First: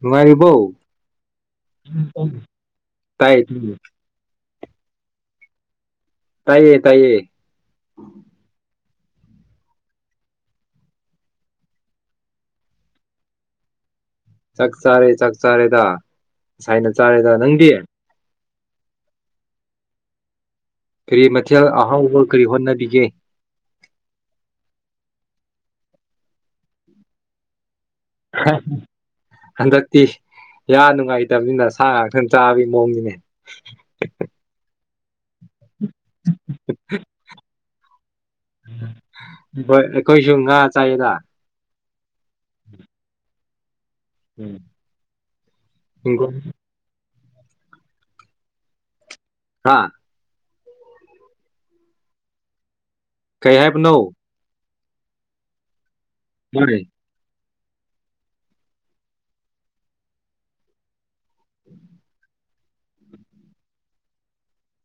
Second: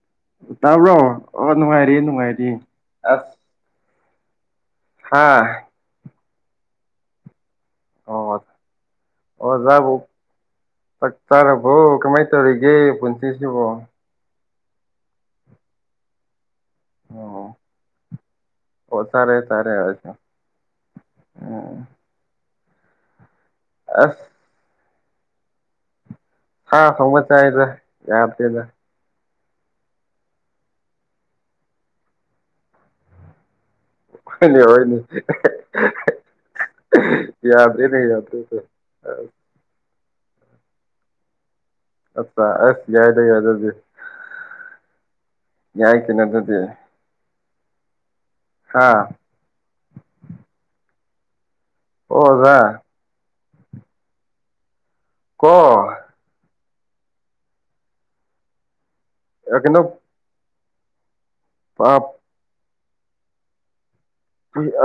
ꯅꯨꯡꯉꯥꯏꯔꯤꯕꯣ ꯇꯥꯕ꯭ꯔꯣ ꯑꯣ ꯅꯨꯡꯉꯥꯏꯔꯤ ꯅꯨꯡꯉꯥꯏꯔꯤ ꯑꯁ ꯇꯥꯏ ꯍꯥꯥ ꯇꯥꯏꯌꯦ ꯇꯥꯏꯌꯦ ꯑꯣ ꯑꯣ ꯑꯣꯖꯥꯕꯨꯥꯛ ꯆꯥꯛ ꯆꯥꯔꯕꯣ ꯀꯃꯥꯏꯅ ꯇꯧꯔꯤꯒꯦ ꯄꯨꯟꯁꯤꯁꯤꯕꯣ ꯆꯥꯛ ꯆꯥꯔꯦ ꯆꯥꯛ ꯆꯥꯔꯦꯗ ꯁꯥꯏꯅ ꯆꯥꯔꯦꯗ ꯑꯣ ꯅꯪꯗꯤ ꯑꯣ ꯁꯔꯦ ꯁꯔꯦ ꯍꯥꯏꯁ ꯐꯔꯤ ꯃꯊ ꯑꯍ ꯎꯕ ꯀꯔꯤ ꯍꯣꯠꯅꯔ ꯕꯤꯒꯦ ꯑ ꯍꯥ ꯊꯣꯪꯕꯥ ꯆꯏꯌꯦꯗ ꯌꯥꯗꯔ꯭ꯦꯗꯥ ꯍꯟꯗꯛꯇꯤ ꯌꯥꯝ ꯅꯨꯡꯉꯥꯏꯇꯕꯅꯤꯅ ꯁꯥ ꯉꯥꯛꯇꯪ ꯆꯥꯕꯒꯤ ꯃꯑꯣꯡꯅꯤꯅꯦ ꯍꯣꯏꯅꯤ ꯑꯣꯏꯣꯏꯅꯤ ꯌꯥꯗꯦꯅꯦ ꯌꯥꯗꯦꯅꯦ ꯍꯣꯏ ꯑꯩꯈꯣꯏꯁꯨ ꯉꯥ ꯆꯥꯏꯗ ꯑꯆꯥ ꯑꯁ ꯌꯥꯏꯗ ꯌꯥꯗ ꯑꯗꯨ ꯌꯥꯏ ꯀꯩꯅꯣ ꯍꯤꯡꯒꯣꯜ ꯑꯗꯨꯗꯤ ꯍꯥ ꯍꯥꯥ ꯑꯣꯖꯥ ꯀꯩ ꯍꯥꯏꯦꯕ ꯅꯧ ꯀꯣ [unintelligible] ꯑ ꯀꯅꯣ ꯄꯞ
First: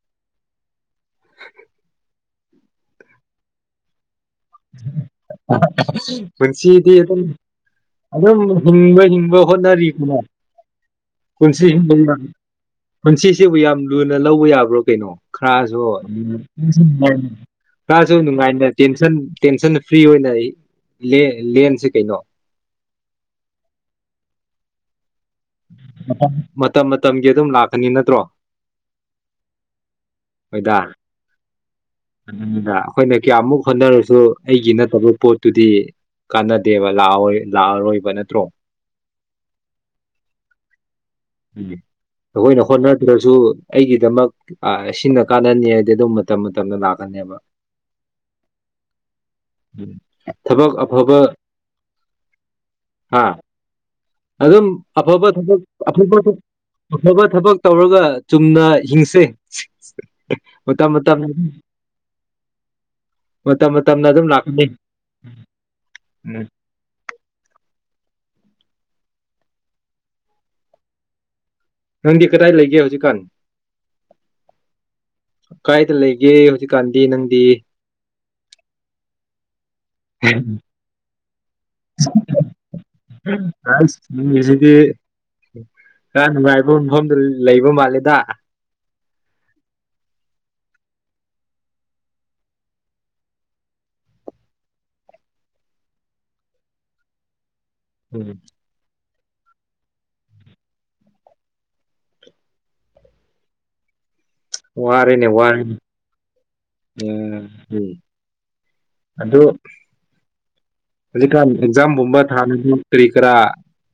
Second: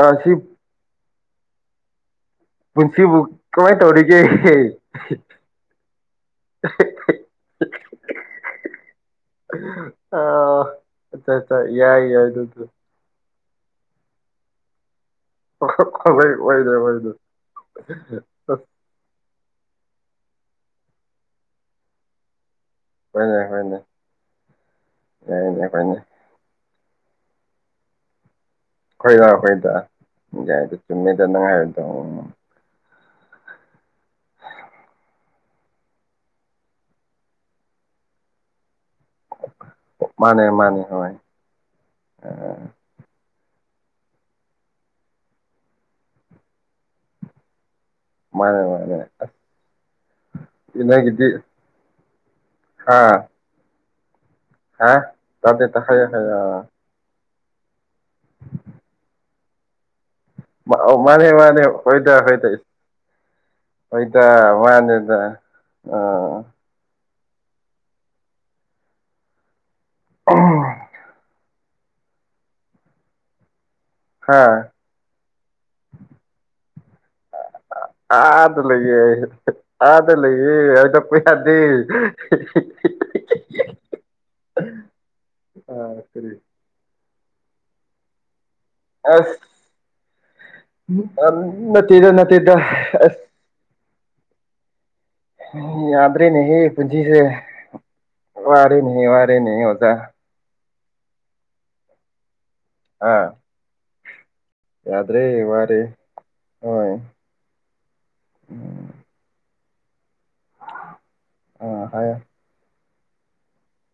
ꯑꯥꯁꯤ ꯄꯨꯟꯁꯤꯕꯨ ꯀꯃꯥꯏꯅ ꯇꯧꯔꯤꯒꯦ ꯄꯨꯟꯁꯤꯗꯤ ꯑꯗꯨꯝ ꯑꯗꯨꯝ ꯍꯤꯡꯕ ꯍꯤꯡꯕ ꯍꯣꯠꯅꯔꯤ ꯀꯅ ꯑ ꯑꯠꯆꯥ ꯑꯠꯆꯥ ꯄꯨꯟꯁꯤ ꯌꯥꯏ ꯍꯤꯡꯕ ꯌꯥꯏ ꯑꯗꯨꯁꯨ ꯄꯨꯟꯁꯤ ꯁꯤꯕꯨ ꯌꯥꯝ ꯂꯨꯅ ꯂꯧꯕ ꯌꯥꯕ꯭ꯔꯣ ꯀꯩꯅꯣ ꯈꯔꯁꯨ ꯍꯣꯏ ꯑꯣꯏꯗ꯭ꯔꯦ ꯑꯣꯏꯗ꯭ꯔꯦ ꯈꯔꯁꯨ ꯑꯁ ꯅꯨꯡꯉꯥꯏꯅ ꯇꯦꯟꯁꯟ ꯐꯅ ꯐ꯭ꯔꯤ ꯑꯣꯏꯅ ꯑꯩ ꯂꯦꯟꯁꯦ ꯀꯩꯅꯣ ꯍꯅꯦ ꯍꯅꯦ [unintelligible] ꯃꯇꯝ ꯃꯇꯝꯒꯤ ꯑꯗꯨꯝ ꯂꯥꯛꯀꯅꯤ ꯅꯠꯇ꯭ꯔꯣ ꯍꯣꯏꯗ ꯍꯣꯏꯗ ꯍꯣꯏꯗ ꯍꯥꯏ ꯆꯨꯝꯃꯤꯗ ꯅꯪ ꯍꯥꯏꯕꯗꯣ ꯑꯗꯨꯅꯤꯗ ꯑꯩꯈꯣꯏꯅ ꯀꯌꯥꯃꯨꯛ ꯍꯣꯠꯅꯔꯁꯨ ꯑꯩꯒꯤ ꯅꯠꯇꯕ ꯄꯣꯠꯇꯨꯗꯤ ꯀꯥꯟꯅꯗꯦꯕ ꯂ ꯂꯥꯛꯑꯔꯣꯏꯕ ꯅꯠꯇ꯭ꯔꯣ ꯃꯥꯅꯦ ꯃꯥꯅꯦ ꯍꯣꯏ ꯎꯝ ꯑꯩꯈꯣꯏꯅ ꯍꯣꯠꯅꯗ꯭ꯔꯁꯨ ꯑꯩꯒꯤꯗꯃꯛ ꯁꯤꯅ ꯀꯥꯟꯅꯅꯤ ꯍꯥꯏꯗꯤ ꯑꯗꯨꯝ ꯃꯇꯝ ꯃꯇꯝ ꯇꯝꯗ ꯂꯛꯀꯅꯦꯕꯥ ꯃꯥꯅꯦ ꯃꯥꯅꯦ ꯊꯕꯛ ꯑꯐꯕ ꯑꯦꯅꯦꯒꯤꯗꯤ ꯑꯥ ꯍꯥ ꯑꯗꯨꯝ ꯍꯥ ꯑꯐꯕ ꯊꯕꯛ ꯇꯥꯗꯦꯗ ꯍꯥꯏꯌꯣ ꯑꯐꯕ ꯍꯥꯏꯌꯣ ꯑꯐꯕ ꯊꯕꯛ ꯇꯧꯔꯒ ꯆꯨꯝꯅ ꯍꯤꯡꯁꯦ ꯃꯇꯝ ꯃꯇꯝ ꯃꯥꯅꯦ ꯃꯥꯅꯦ ꯑꯣꯗ ꯍꯣꯢꯗ ꯃꯇꯝ ꯃꯇꯝꯅ ꯍꯣꯢꯗ ꯑꯗꯨꯝ ꯂꯥꯛꯀꯅꯤ ꯃꯥꯅꯦꯗ ꯑ ꯎꯝ ꯎ ꯅꯪꯗꯤ ꯀꯗꯥꯏ ꯂꯩꯒꯦ ꯍꯧꯖꯤꯛꯀꯥꯟ ꯍꯥ ꯀꯥꯏꯗ ꯂꯩꯒꯦ ꯍꯧꯖꯤꯛꯀꯥꯟꯗꯤ ꯅꯪꯗꯤ ꯑꯥꯗ ꯂꯩꯌꯦ ꯑꯥꯗ ꯂꯩꯌꯦ ꯀꯣꯏ ꯗꯤ ꯍꯤ ꯍꯤ ꯑꯁ ꯃꯤꯁꯤꯗꯤ ꯑꯥ ꯈꯔ ꯀꯔꯤ ꯅꯨꯡꯉꯥꯏꯕ ꯃꯐꯝꯗ ꯂꯩꯕ ꯃꯥꯜꯂꯦꯗ ꯑꯁ ꯅꯠꯇꯦꯗ ꯅꯠꯇꯦꯗ ꯑꯁ ꯌꯥꯗ꯭ꯔꯦꯅꯦꯍꯦ ꯄꯨꯟꯁꯤꯁꯦ ꯎꯝ ꯋꯥꯔꯦꯅꯦꯍꯦ ꯋꯥꯔ ꯅꯦ ꯑꯣꯖꯥ ꯑꯥ ꯋꯥꯔꯅꯦ ꯌꯥꯗ꯭ꯔꯦ ꯋꯥꯔ ꯎꯝ ꯋꯥꯔꯦ ꯍꯣꯏ ꯎꯝ ꯎꯝ ꯑꯗꯨꯗ ꯍꯧꯖꯤꯛꯀꯥꯟ ꯑꯥ ꯍꯥꯏꯌꯣ ꯑꯦꯛꯖꯥꯝꯒꯨꯝꯕ ꯊꯥꯅꯒꯤ ꯀꯔꯤ ꯀꯔꯥ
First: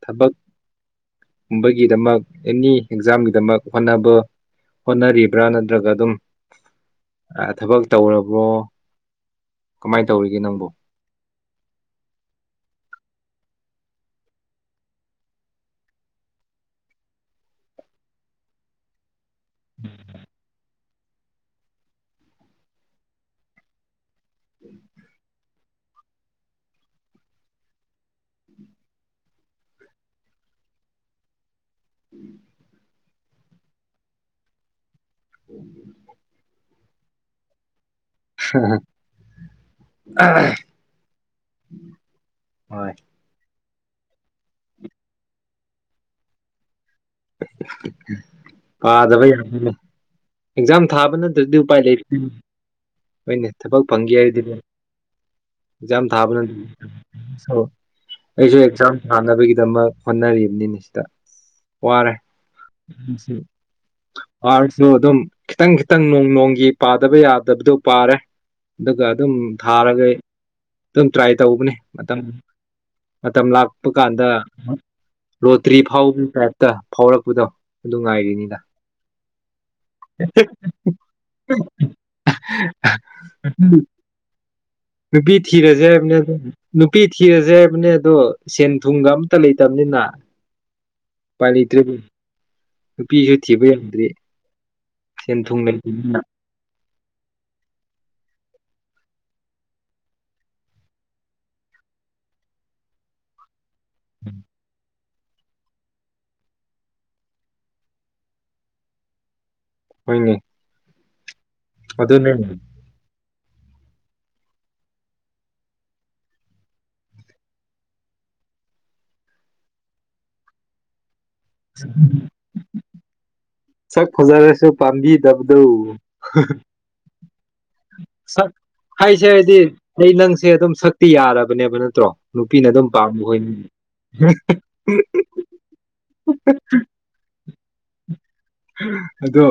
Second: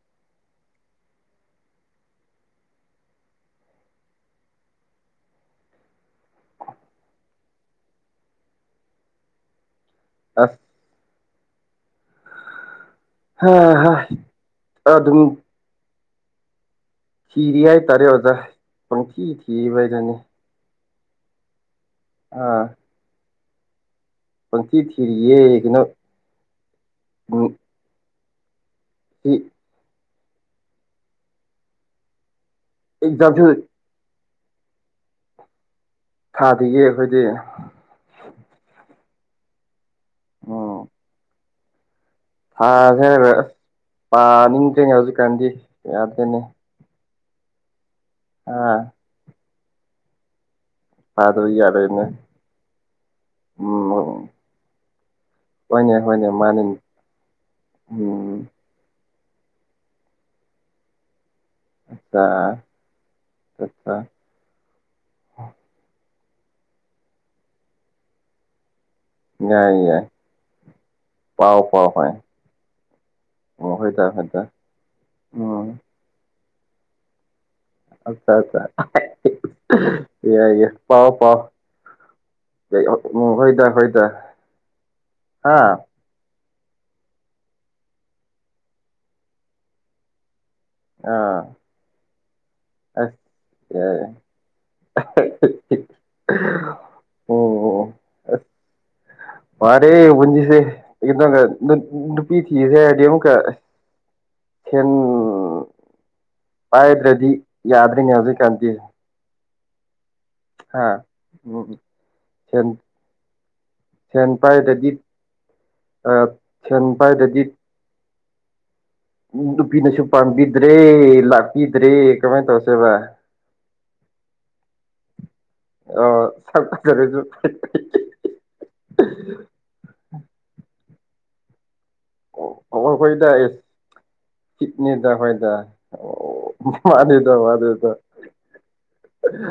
ꯊꯕꯛꯀꯨꯝꯕꯒꯤꯗꯃꯛ ꯑꯦꯅꯤ ꯑꯦꯛꯖꯥꯝꯒꯤꯗꯃꯛ ꯍꯣꯠꯅꯕ ꯍꯣꯠꯅꯔꯤꯕ꯭ꯔꯥ ꯅꯠꯇ꯭ꯔꯒ ꯑꯗꯨꯝ ꯊꯕꯛ ꯇꯧꯔꯕ꯭ꯔꯣ ꯀꯃꯥꯏꯅ ꯇꯧꯔꯤꯒꯦ ꯑꯁ ꯅꯪꯕꯨ ꯍꯥ ꯍꯥ ꯑꯗꯨꯝ ꯊꯤꯔꯤ ꯍꯥꯏ ꯇꯔꯦ ꯑꯣꯖꯥ ꯄꯪꯊꯤ ꯊꯤꯕꯍꯥꯢꯗꯨꯅꯤ ꯑꯥ ꯄꯪꯊꯤ ꯊꯔꯤꯌꯦ ꯏꯩꯅ ꯎ ꯍ ꯎꯝ ꯑꯦꯗꯝ ꯐ ꯎꯝ ꯊꯥꯗꯦꯌꯦ ꯑꯩꯈꯣꯏꯗꯤ ꯍꯝ ꯑ ꯎꯝ ꯑꯥ ꯐꯦ ꯄꯥꯅꯤꯡꯗꯦꯅꯦ ꯍꯧꯖꯤꯛꯀꯥꯟꯗꯤ ꯌꯥꯗꯦꯅꯦ [inaudible] ꯄꯥꯗꯕꯩ ꯑꯦꯛꯖꯥꯝ ꯊꯥꯕ ꯅꯠꯇ꯭ꯔꯗꯤ ꯄꯥꯗꯕꯗꯤ ꯎꯄꯥꯏ ꯌꯥꯔꯣꯏꯅꯦ ꯂꯩꯇꯦ ꯍꯣꯏꯅꯦ ꯊꯕꯛ ꯐꯪꯒꯦ ꯎꯝ ꯍꯥꯏꯔꯗꯤꯅꯦ ꯍꯣꯏꯅꯦ ꯑꯦꯖꯥꯝ ꯍꯣꯏꯅꯦ ꯊꯥꯕ ꯃꯥꯅꯤꯅꯦ ꯎꯝ ꯑꯩꯁꯨ ꯑꯦꯛꯖꯥꯝ ꯊꯥꯅꯕꯒꯤꯗꯃꯛ ꯍꯣꯠꯅꯔꯤꯕꯅꯤꯅꯦ ꯁꯤꯗ ꯋꯥꯔꯦ ꯑꯠꯆꯥ ꯎ ꯑꯠꯆꯥ ꯋꯥꯔꯁꯨ ꯑꯗꯨꯝ ꯈꯤꯇꯪ ꯈꯤꯇꯪ ꯅꯣꯡ ꯅꯣꯡꯒꯤ ꯄꯥꯗꯕ ꯌꯥꯗꯕꯗꯨ ꯄꯥꯔꯦ ꯑꯗꯨꯒ ꯑꯗꯨꯝ ꯌꯥꯏ ꯌꯥꯏ ꯊꯥꯔꯒ ꯑꯗꯨꯝ ꯇ꯭ꯔꯥꯏ ꯄꯥꯎ ꯇꯧꯕꯅꯦ ꯄꯥꯎ ꯍꯣꯏ ꯃꯇꯝ ꯃꯇꯝ ꯑꯣ ꯂꯥꯛꯄ ꯍꯣꯏꯗ ꯀꯥꯟꯗ ꯍꯣꯏꯗ ꯎꯝ ꯂꯣꯇ꯭ꯔꯤ ꯐꯥꯎꯕ ꯇꯥꯏ ꯇ ꯐꯥꯎꯔꯛꯄꯗꯣ ꯑꯗꯨ ꯉꯥꯏꯔꯤꯅꯤꯗ ꯑꯠꯆꯥꯆꯥ ꯑꯠꯆꯥ ꯑꯦ ꯏ ꯄꯥꯎ ꯄꯑꯣ ꯎꯝ ꯍꯣꯏꯗ ꯍꯣꯏꯗ ꯅꯨꯄꯤ ꯍꯥ ꯊꯤꯔꯁꯦ ꯍꯥꯢꯕꯅꯦ ꯅꯨꯄꯤ ꯊꯤꯔꯁꯦ ꯍꯥꯏꯕꯅꯦ ꯑꯗꯣ ꯁꯦꯟ ꯊꯨꯝꯒ ꯑꯝꯇ ꯂꯩꯇꯕꯅꯤꯅ ꯑꯥ ꯄꯥꯏ ꯂꯩꯇꯔꯦ ꯑꯁ ꯁꯦꯟ ꯊꯨꯝ ꯂꯩꯇꯕꯅꯤꯅ ꯑꯣ ꯑ ꯌꯥꯔꯦ ꯕꯨꯟꯖꯤꯁꯦ ꯅꯨꯄꯤ ꯊꯤꯔꯁꯤ ꯍꯥꯢꯔꯗꯤ ꯑꯃꯨꯀ ꯎꯝ ꯎ ꯄꯥꯏꯗ꯭ꯔꯗꯤ ꯌꯥꯗ꯭ꯔꯤꯅꯦ ꯍꯧꯖꯩ ꯀꯥꯟꯗꯦ ꯍꯣꯢꯅꯦ ꯑ ꯑꯗꯨꯅꯦ ꯁꯦꯟ ꯄꯥꯏꯗꯗꯤ ꯑ ꯁꯦꯟ ꯄꯥꯏꯗꯗꯤ ꯅꯨꯄꯤꯅꯁꯨ ꯄꯥꯝꯕꯤꯗ꯭ꯔꯦ ꯂꯥꯛ ꯄꯤꯗ꯭ꯔꯦ ꯀꯃꯥꯏ ꯇꯧꯁꯦꯕ ꯁꯛ ꯐꯖꯔꯁꯨ ꯄꯥꯟꯕꯤ ꯑꯣ ꯁꯛ ꯐꯖꯔꯁꯨ ꯁꯛ ꯍꯥꯏꯁꯦ ꯍꯥꯏꯗꯤ ꯑꯩ ꯅꯪꯁꯦ ꯑꯗꯨꯝ ꯁꯛꯇꯤ ꯌꯥꯔꯕꯅꯦꯕ ꯅ ꯑꯣꯈꯣꯏꯗ ꯀꯤꯠꯅꯤꯗ ꯍꯣꯏꯗ ꯑꯣ ꯃꯥꯅꯤꯗ ꯃꯥꯅꯤ ꯗ ꯑ ꯑꯗꯣ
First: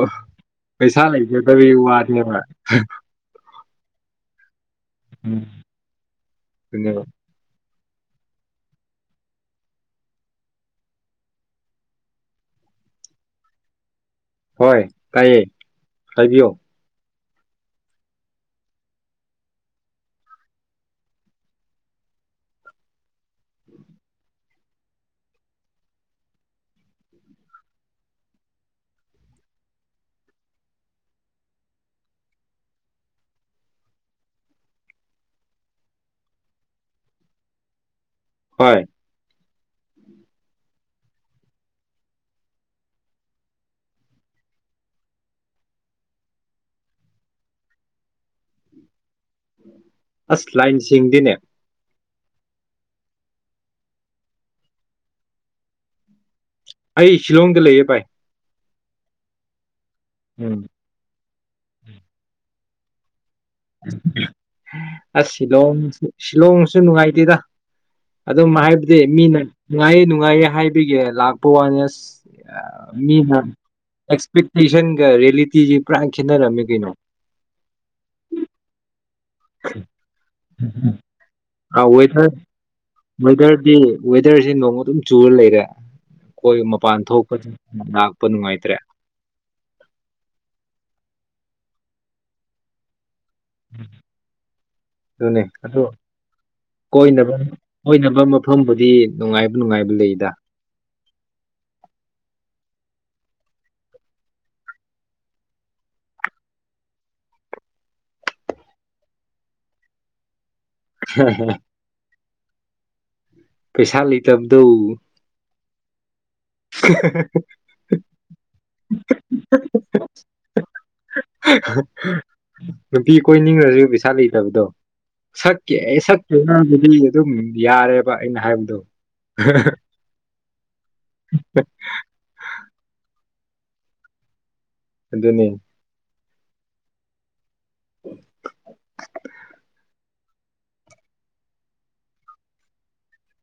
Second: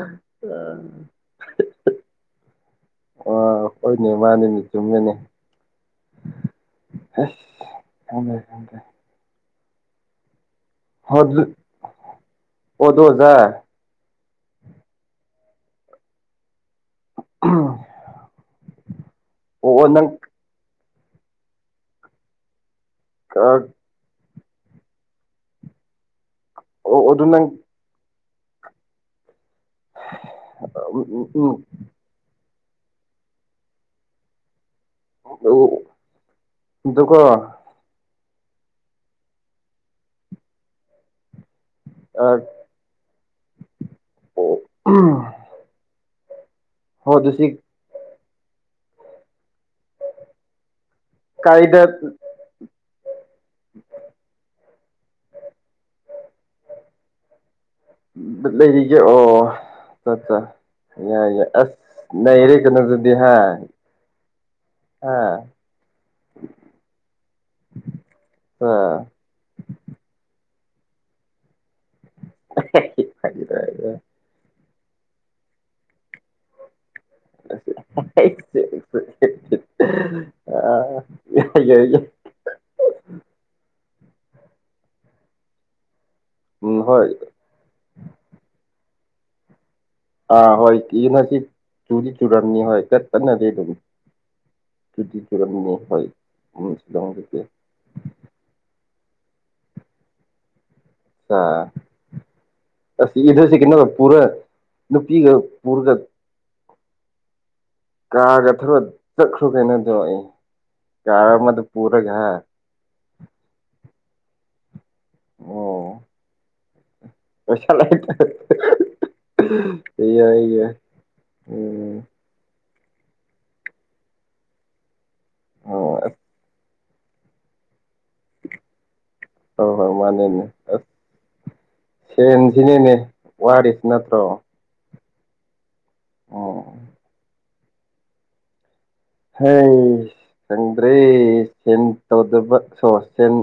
ꯄꯩꯁꯥ ꯂꯩꯖꯗꯕꯤ ꯋꯥꯅꯦꯕ ꯍꯥ ꯑ ꯍꯣꯏꯅꯦ ꯃꯥꯅꯤꯅꯦ ꯆꯨꯝꯃꯤꯅꯦ ꯎꯝ ꯊꯨꯅꯦꯕ ꯁꯪꯗ꯭ꯔꯦ ꯁꯪꯗ꯭ꯔꯦ ꯍꯣ ꯑꯗꯨ ꯑꯗꯣ ꯑꯣꯖꯥ ꯍꯣꯏ ꯇꯥꯏꯌꯦ ꯍꯥꯏꯕꯤꯌꯣ [unintelligible] ꯑꯣ ꯅꯪ [unintelligible] ꯑꯣ ꯑꯣ ꯑꯗꯨ ꯅꯪ ꯑ ꯎ ꯎ ꯎꯝ ꯎꯝ ꯑꯗꯨꯀꯣ ꯍꯣꯏ ꯑ ꯑꯣ [unintelligible] ꯍꯣ ꯑꯗꯨꯁꯤ ꯑꯁ ꯂꯥꯏꯟ ꯁꯦꯡꯗꯦꯅꯦ ꯀꯥꯏꯗ ꯑꯩ ꯁꯤꯂꯣꯡꯗ ꯂꯩꯌꯦ ꯚꯥꯏ [unintelligible] ꯂꯩꯔꯤꯒꯦ ꯑꯣ ꯆꯠꯆ ꯎꯝ ꯌꯥ ꯌꯥ ꯑꯁ ꯅꯩꯔꯦ ꯀꯩꯅꯣ ꯑꯗꯨꯗꯤ ꯍꯥ ꯑꯁ ꯍꯥ ꯁꯤꯂꯣꯡ ꯁꯤꯂꯣꯡꯁꯨ ꯅꯨꯡꯉꯥꯏꯇꯦꯗ ꯑꯗꯨꯝ ꯍꯥꯏꯕꯗꯤ ꯑꯥ ꯃꯤꯅ ꯅꯨꯡꯉꯥꯏꯌꯦ ꯅꯨꯡꯉꯥꯏꯌꯦ ꯍꯥꯏꯕ [unintelligible] ꯂꯥꯛꯄꯨꯋꯥꯅꯤ ꯑꯁ ꯑꯁ ꯌꯥꯝ ꯃꯤꯅ ꯑꯦꯛꯁꯄꯤꯠ ꯄꯔꯤꯁꯟ ꯔꯦꯜꯂꯤꯇꯤꯒꯤ ꯀꯔꯥꯡ ꯈꯦꯠꯅꯔꯝꯃꯦ ꯀꯩꯅꯣ [unintelligible] ꯌꯥꯏ [inaudible] ꯑ ꯌꯥꯏ ꯌꯥꯏ ꯋꯦꯗꯔ ꯋꯦꯗꯔꯗꯤ ꯋꯦꯗꯔꯁꯦ ꯅꯣꯡ ꯑꯗꯨꯝ ꯆꯨꯔ ꯂꯩꯔꯦ ꯑꯈꯣꯏ ꯎꯝ ꯃꯄꯥꯟ ꯍꯣꯏ ꯊꯣꯛꯄ ꯂꯥꯛꯄ ꯅꯨꯡꯉꯥꯏꯇ꯭ꯔꯦ [inaudible] ꯑꯥ ꯍꯣꯏ [unintelligible] ꯆꯨꯗꯤ ꯆꯨꯨꯔꯝꯅꯤ ꯍꯣꯏ ꯀꯟꯅꯗꯤ ꯑꯗꯨꯝ ꯆꯨꯗꯤ ꯑꯗꯨꯅꯦ ꯆꯨꯔꯝꯅꯤ ꯑꯗꯨ ꯍꯣꯏ ꯎꯝ ꯀꯣꯏꯅꯕ ꯁꯤꯂꯣꯡꯗꯗꯤ ꯀꯣꯏꯅꯕ ꯃꯐꯝꯕꯨꯗꯤ ꯅꯨꯡꯉꯥꯏꯕ ꯅꯨꯡꯉꯥꯏꯕ ꯂꯩꯗ ꯁꯥ [unintelligible] ꯄꯨꯔ ꯅꯨꯄꯤꯒ ꯄꯨꯔꯒ ꯀꯥꯔꯒ ꯊꯧꯔ ꯆꯠꯈ꯭ꯔꯣ ꯀꯩꯅꯣꯗꯣ ꯑꯦ ꯀꯥꯔ ꯑꯃꯗ ꯄꯨꯔꯒ ꯍꯥ ꯄꯩꯁꯥ ꯂꯩꯇꯕꯗꯨ ꯑꯣ [unintelligible] ꯄꯩꯁ [unintelligible] ꯌꯥ ꯌꯥ ꯎꯝ ꯅꯨꯄꯤ ꯀꯣꯏꯅꯤꯡꯉꯁꯨ ꯄꯩꯁꯥ ꯂꯩꯇꯕꯗꯣ ꯁꯛꯀꯤ ꯑꯣ ꯑꯌꯦ ꯁꯛꯀꯤ [unintelligible] ꯗꯤ ꯑꯗꯨꯝ ꯌꯥꯔꯦꯞ ꯍꯣꯏ ꯍꯣꯏ ꯃꯥꯅꯦꯅꯦ ꯑꯁ ꯁꯦꯟꯁꯤꯅꯦꯅꯦ ꯋꯥꯔꯤꯁꯤ ꯅꯠꯇ꯭ꯔꯣ ꯑꯗꯨꯅꯦ ꯑꯣ [inaudible] ꯍꯩꯁ ꯈꯪꯗ꯭ꯔꯦ ꯁꯦꯟ ꯇꯧꯗꯕ ꯁꯣ ꯁꯤꯟ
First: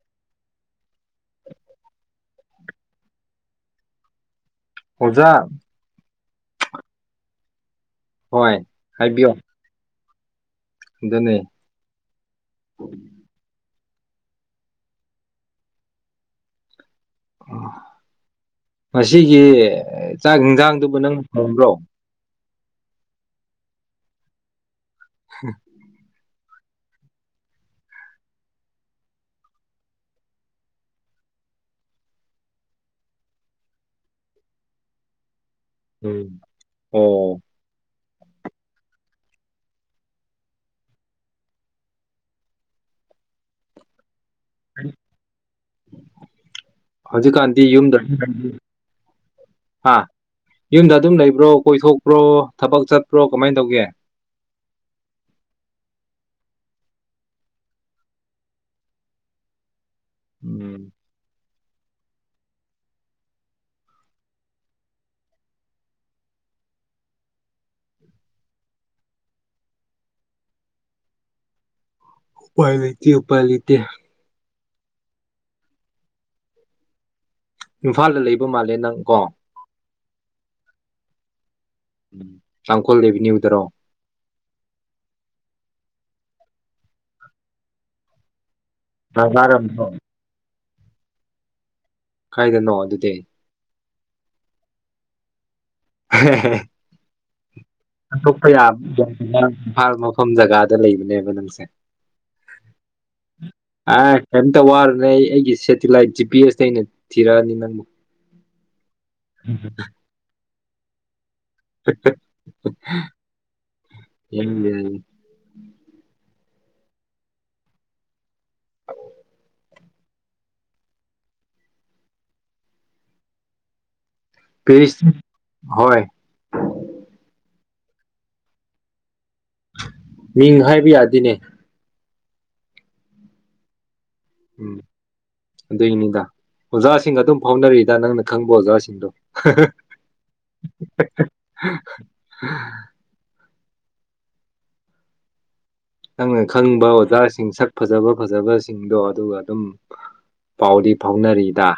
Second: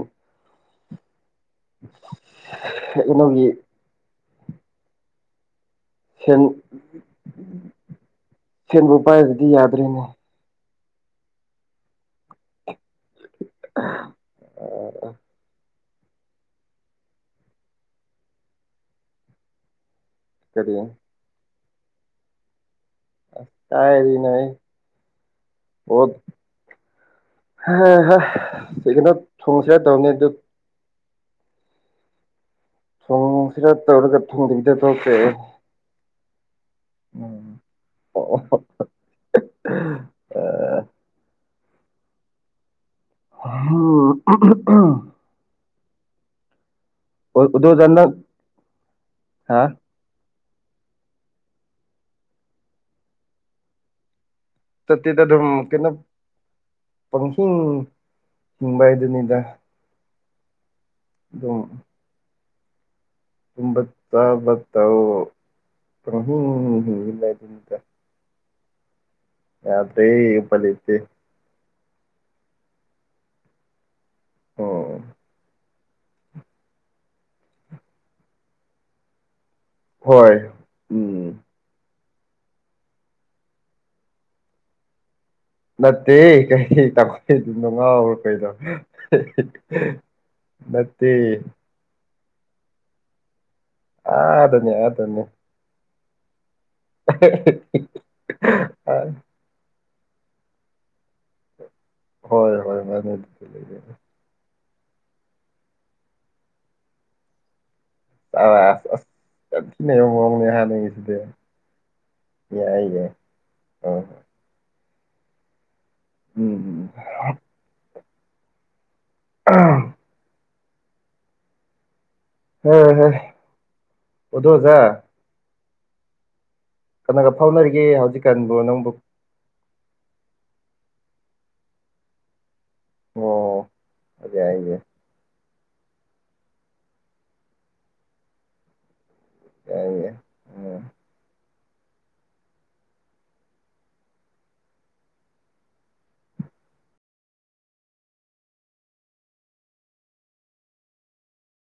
ꯑꯁ ꯏꯃꯒꯤ ꯑꯣꯖꯥ ꯁꯦꯟ ꯍꯣꯏ ꯁꯦꯟꯕꯨ ꯄꯥꯏꯗ꯭ꯔꯗꯤ ꯌꯥꯗ꯭ꯔꯦꯅꯦ ꯑꯗꯨꯅꯤ [inaudible] [unintelligible] ꯑ ꯃꯁꯤꯒꯤ ꯆꯥꯛ ꯀꯔꯤ ꯌꯦꯟꯖꯥꯡꯗꯨꯕꯨ ꯅꯪꯅ ꯊꯣꯡꯕ꯭ꯔꯣ ꯑꯁ ꯇꯥꯏꯔꯤꯅꯍꯦ ꯑꯣ ꯍꯥ ꯍ [unintelligible] ꯊꯣꯡꯁꯤꯔꯥ ꯇꯧꯕꯅꯤ ꯑꯗꯨ ꯊꯣꯡꯁꯤꯔ ꯇꯔꯒ ꯊꯣꯡꯗꯕꯤꯗ ꯇꯣꯛꯈ꯭ꯔꯦ ꯎꯝ ꯍꯣꯏ ꯍꯣꯏ ꯑꯣ [unintelligible] ꯍꯥ [unintelligible] ꯍꯧꯖꯤꯛꯀꯥꯟꯗꯤ ꯌꯨꯝꯗ ꯅꯪ [unintelligible] ꯍꯥ ꯌꯨꯝꯗ ꯑꯗꯨꯝ ꯂꯩꯕ꯭ꯔꯣ ꯀꯣꯏꯊꯣꯛꯄ꯭ꯔꯣ ꯊꯕꯛ ꯆꯠꯄ꯭ꯔꯣ ꯀꯃꯥꯏꯅ ꯇꯧꯒꯦ ꯆꯠꯇꯦꯗ ꯑꯗꯨꯝ ꯀꯩꯅꯣ ꯄꯪꯍꯤꯡ ꯍꯤꯡꯕ ꯍꯥꯏꯗꯨꯅꯤꯗ ꯎꯝ ꯗꯣꯡ ꯇꯨꯝꯕ ꯆꯕꯥ ꯇꯧ ꯄꯪꯍꯤꯡ ꯍꯤꯡꯂꯤꯕ ꯍꯥꯏꯗꯨꯅꯤꯗ ꯌꯥꯗꯦ ꯎꯄꯥꯏ ꯂꯩꯇꯦ ꯎꯄꯥꯏ ꯂꯩꯇꯦ ꯎꯥꯄꯥꯏ ꯂꯩꯇꯦ ꯑꯣ ꯏꯝꯐꯥꯜꯗ ꯂꯩꯕ ꯃꯥꯜꯂꯦ ꯅꯪ ꯀꯣ ꯍꯣꯏ ꯎꯝ ꯎꯝ ꯇꯥꯡꯈꯨꯜ ꯑꯦꯚꯤꯅ꯭ꯌꯨꯗꯔꯣ ꯅꯠꯇꯦꯍꯦ ꯀꯥꯏꯗꯩ ꯇꯥꯡꯈꯨꯜ ꯑꯦꯚꯦꯅ꯭ꯌꯨ ꯅꯣ ꯉꯥꯎꯔꯕ ꯀꯩꯅꯣ [unintelligible] ꯅꯠꯇꯦ ꯀꯥꯏꯗꯅꯣ ꯑꯗꯨꯗꯤ ꯑꯥꯗꯅꯦ ꯑꯥꯗꯅꯦ [unintelligible] [unintelligible] ꯍꯟꯇꯣꯛꯄ ꯌꯥꯕꯗꯨ ꯌꯥꯟꯁꯤꯟꯅꯔꯝꯅꯤ ꯏꯝꯐꯥꯜ ꯃꯐꯝ ꯖꯒꯥꯗ ꯂꯩꯕꯅꯦꯕ ꯅꯪꯁꯦ ꯍꯣꯏ ꯍꯣꯏ ꯍꯣꯏ [unintelligible] ꯋꯥꯔꯣꯅꯨ ꯑꯩ ꯑꯩꯒꯤ ꯁꯦꯇꯤꯂꯥꯏꯠ ꯖꯤ ꯄꯤ ꯑꯦꯁꯇ ꯑꯩꯅ ꯊꯤꯔꯛꯑꯅꯤ ꯅꯪꯕꯨ ꯑꯥ ꯑꯥ ꯑꯁ ꯑꯁ ꯌꯥꯝ ꯊꯤ ꯅꯩꯕꯩ ꯃꯑꯣꯡꯅꯤꯅꯤ ꯍꯥꯏ ꯅꯪꯒꯤꯁꯤꯗꯤ [unintelligible] ꯍꯣꯏ ꯍꯣꯏ [unintelligible] ꯎꯝ ꯎꯝ [unintelligible] ꯑꯥ [unintelligible] ꯑꯗꯣ ꯑꯣꯖꯥ ꯄꯦꯔꯤꯁ ꯍꯣꯏ ꯀꯅꯥꯒ ꯐꯥꯎꯅꯔꯤꯒꯦ ꯍꯧꯖꯤꯛꯀꯥꯟꯕꯨ ꯅꯪꯕꯨ ꯃꯤꯡ ꯍꯥꯏꯕ ꯌꯥꯗꯦꯅꯦ ꯑꯣ ꯎꯝ [unintelligible] ꯑꯗꯨꯏꯅꯤꯗ ꯑꯣꯖꯥꯁꯤꯡꯒ ꯑꯗꯨꯝ ꯐꯥꯎꯅꯔꯤꯗ ꯅꯪꯅ ꯈꯪꯕ ꯑꯣꯖꯥꯁꯤꯡꯗꯣ ꯌꯥꯏꯌꯦ ꯎꯝ [unintelligible] [unintelligible] ꯅꯪꯅ ꯈꯪꯕ ꯑꯣꯖꯥꯁꯤꯡ ꯁꯛ ꯐꯖꯕ ꯐꯖꯕꯁꯤꯡꯗꯣ ꯑꯗꯨꯒ ꯑꯗꯨꯝ ꯄꯥꯎꯗꯤ ꯐꯥꯎꯅꯔꯤꯗ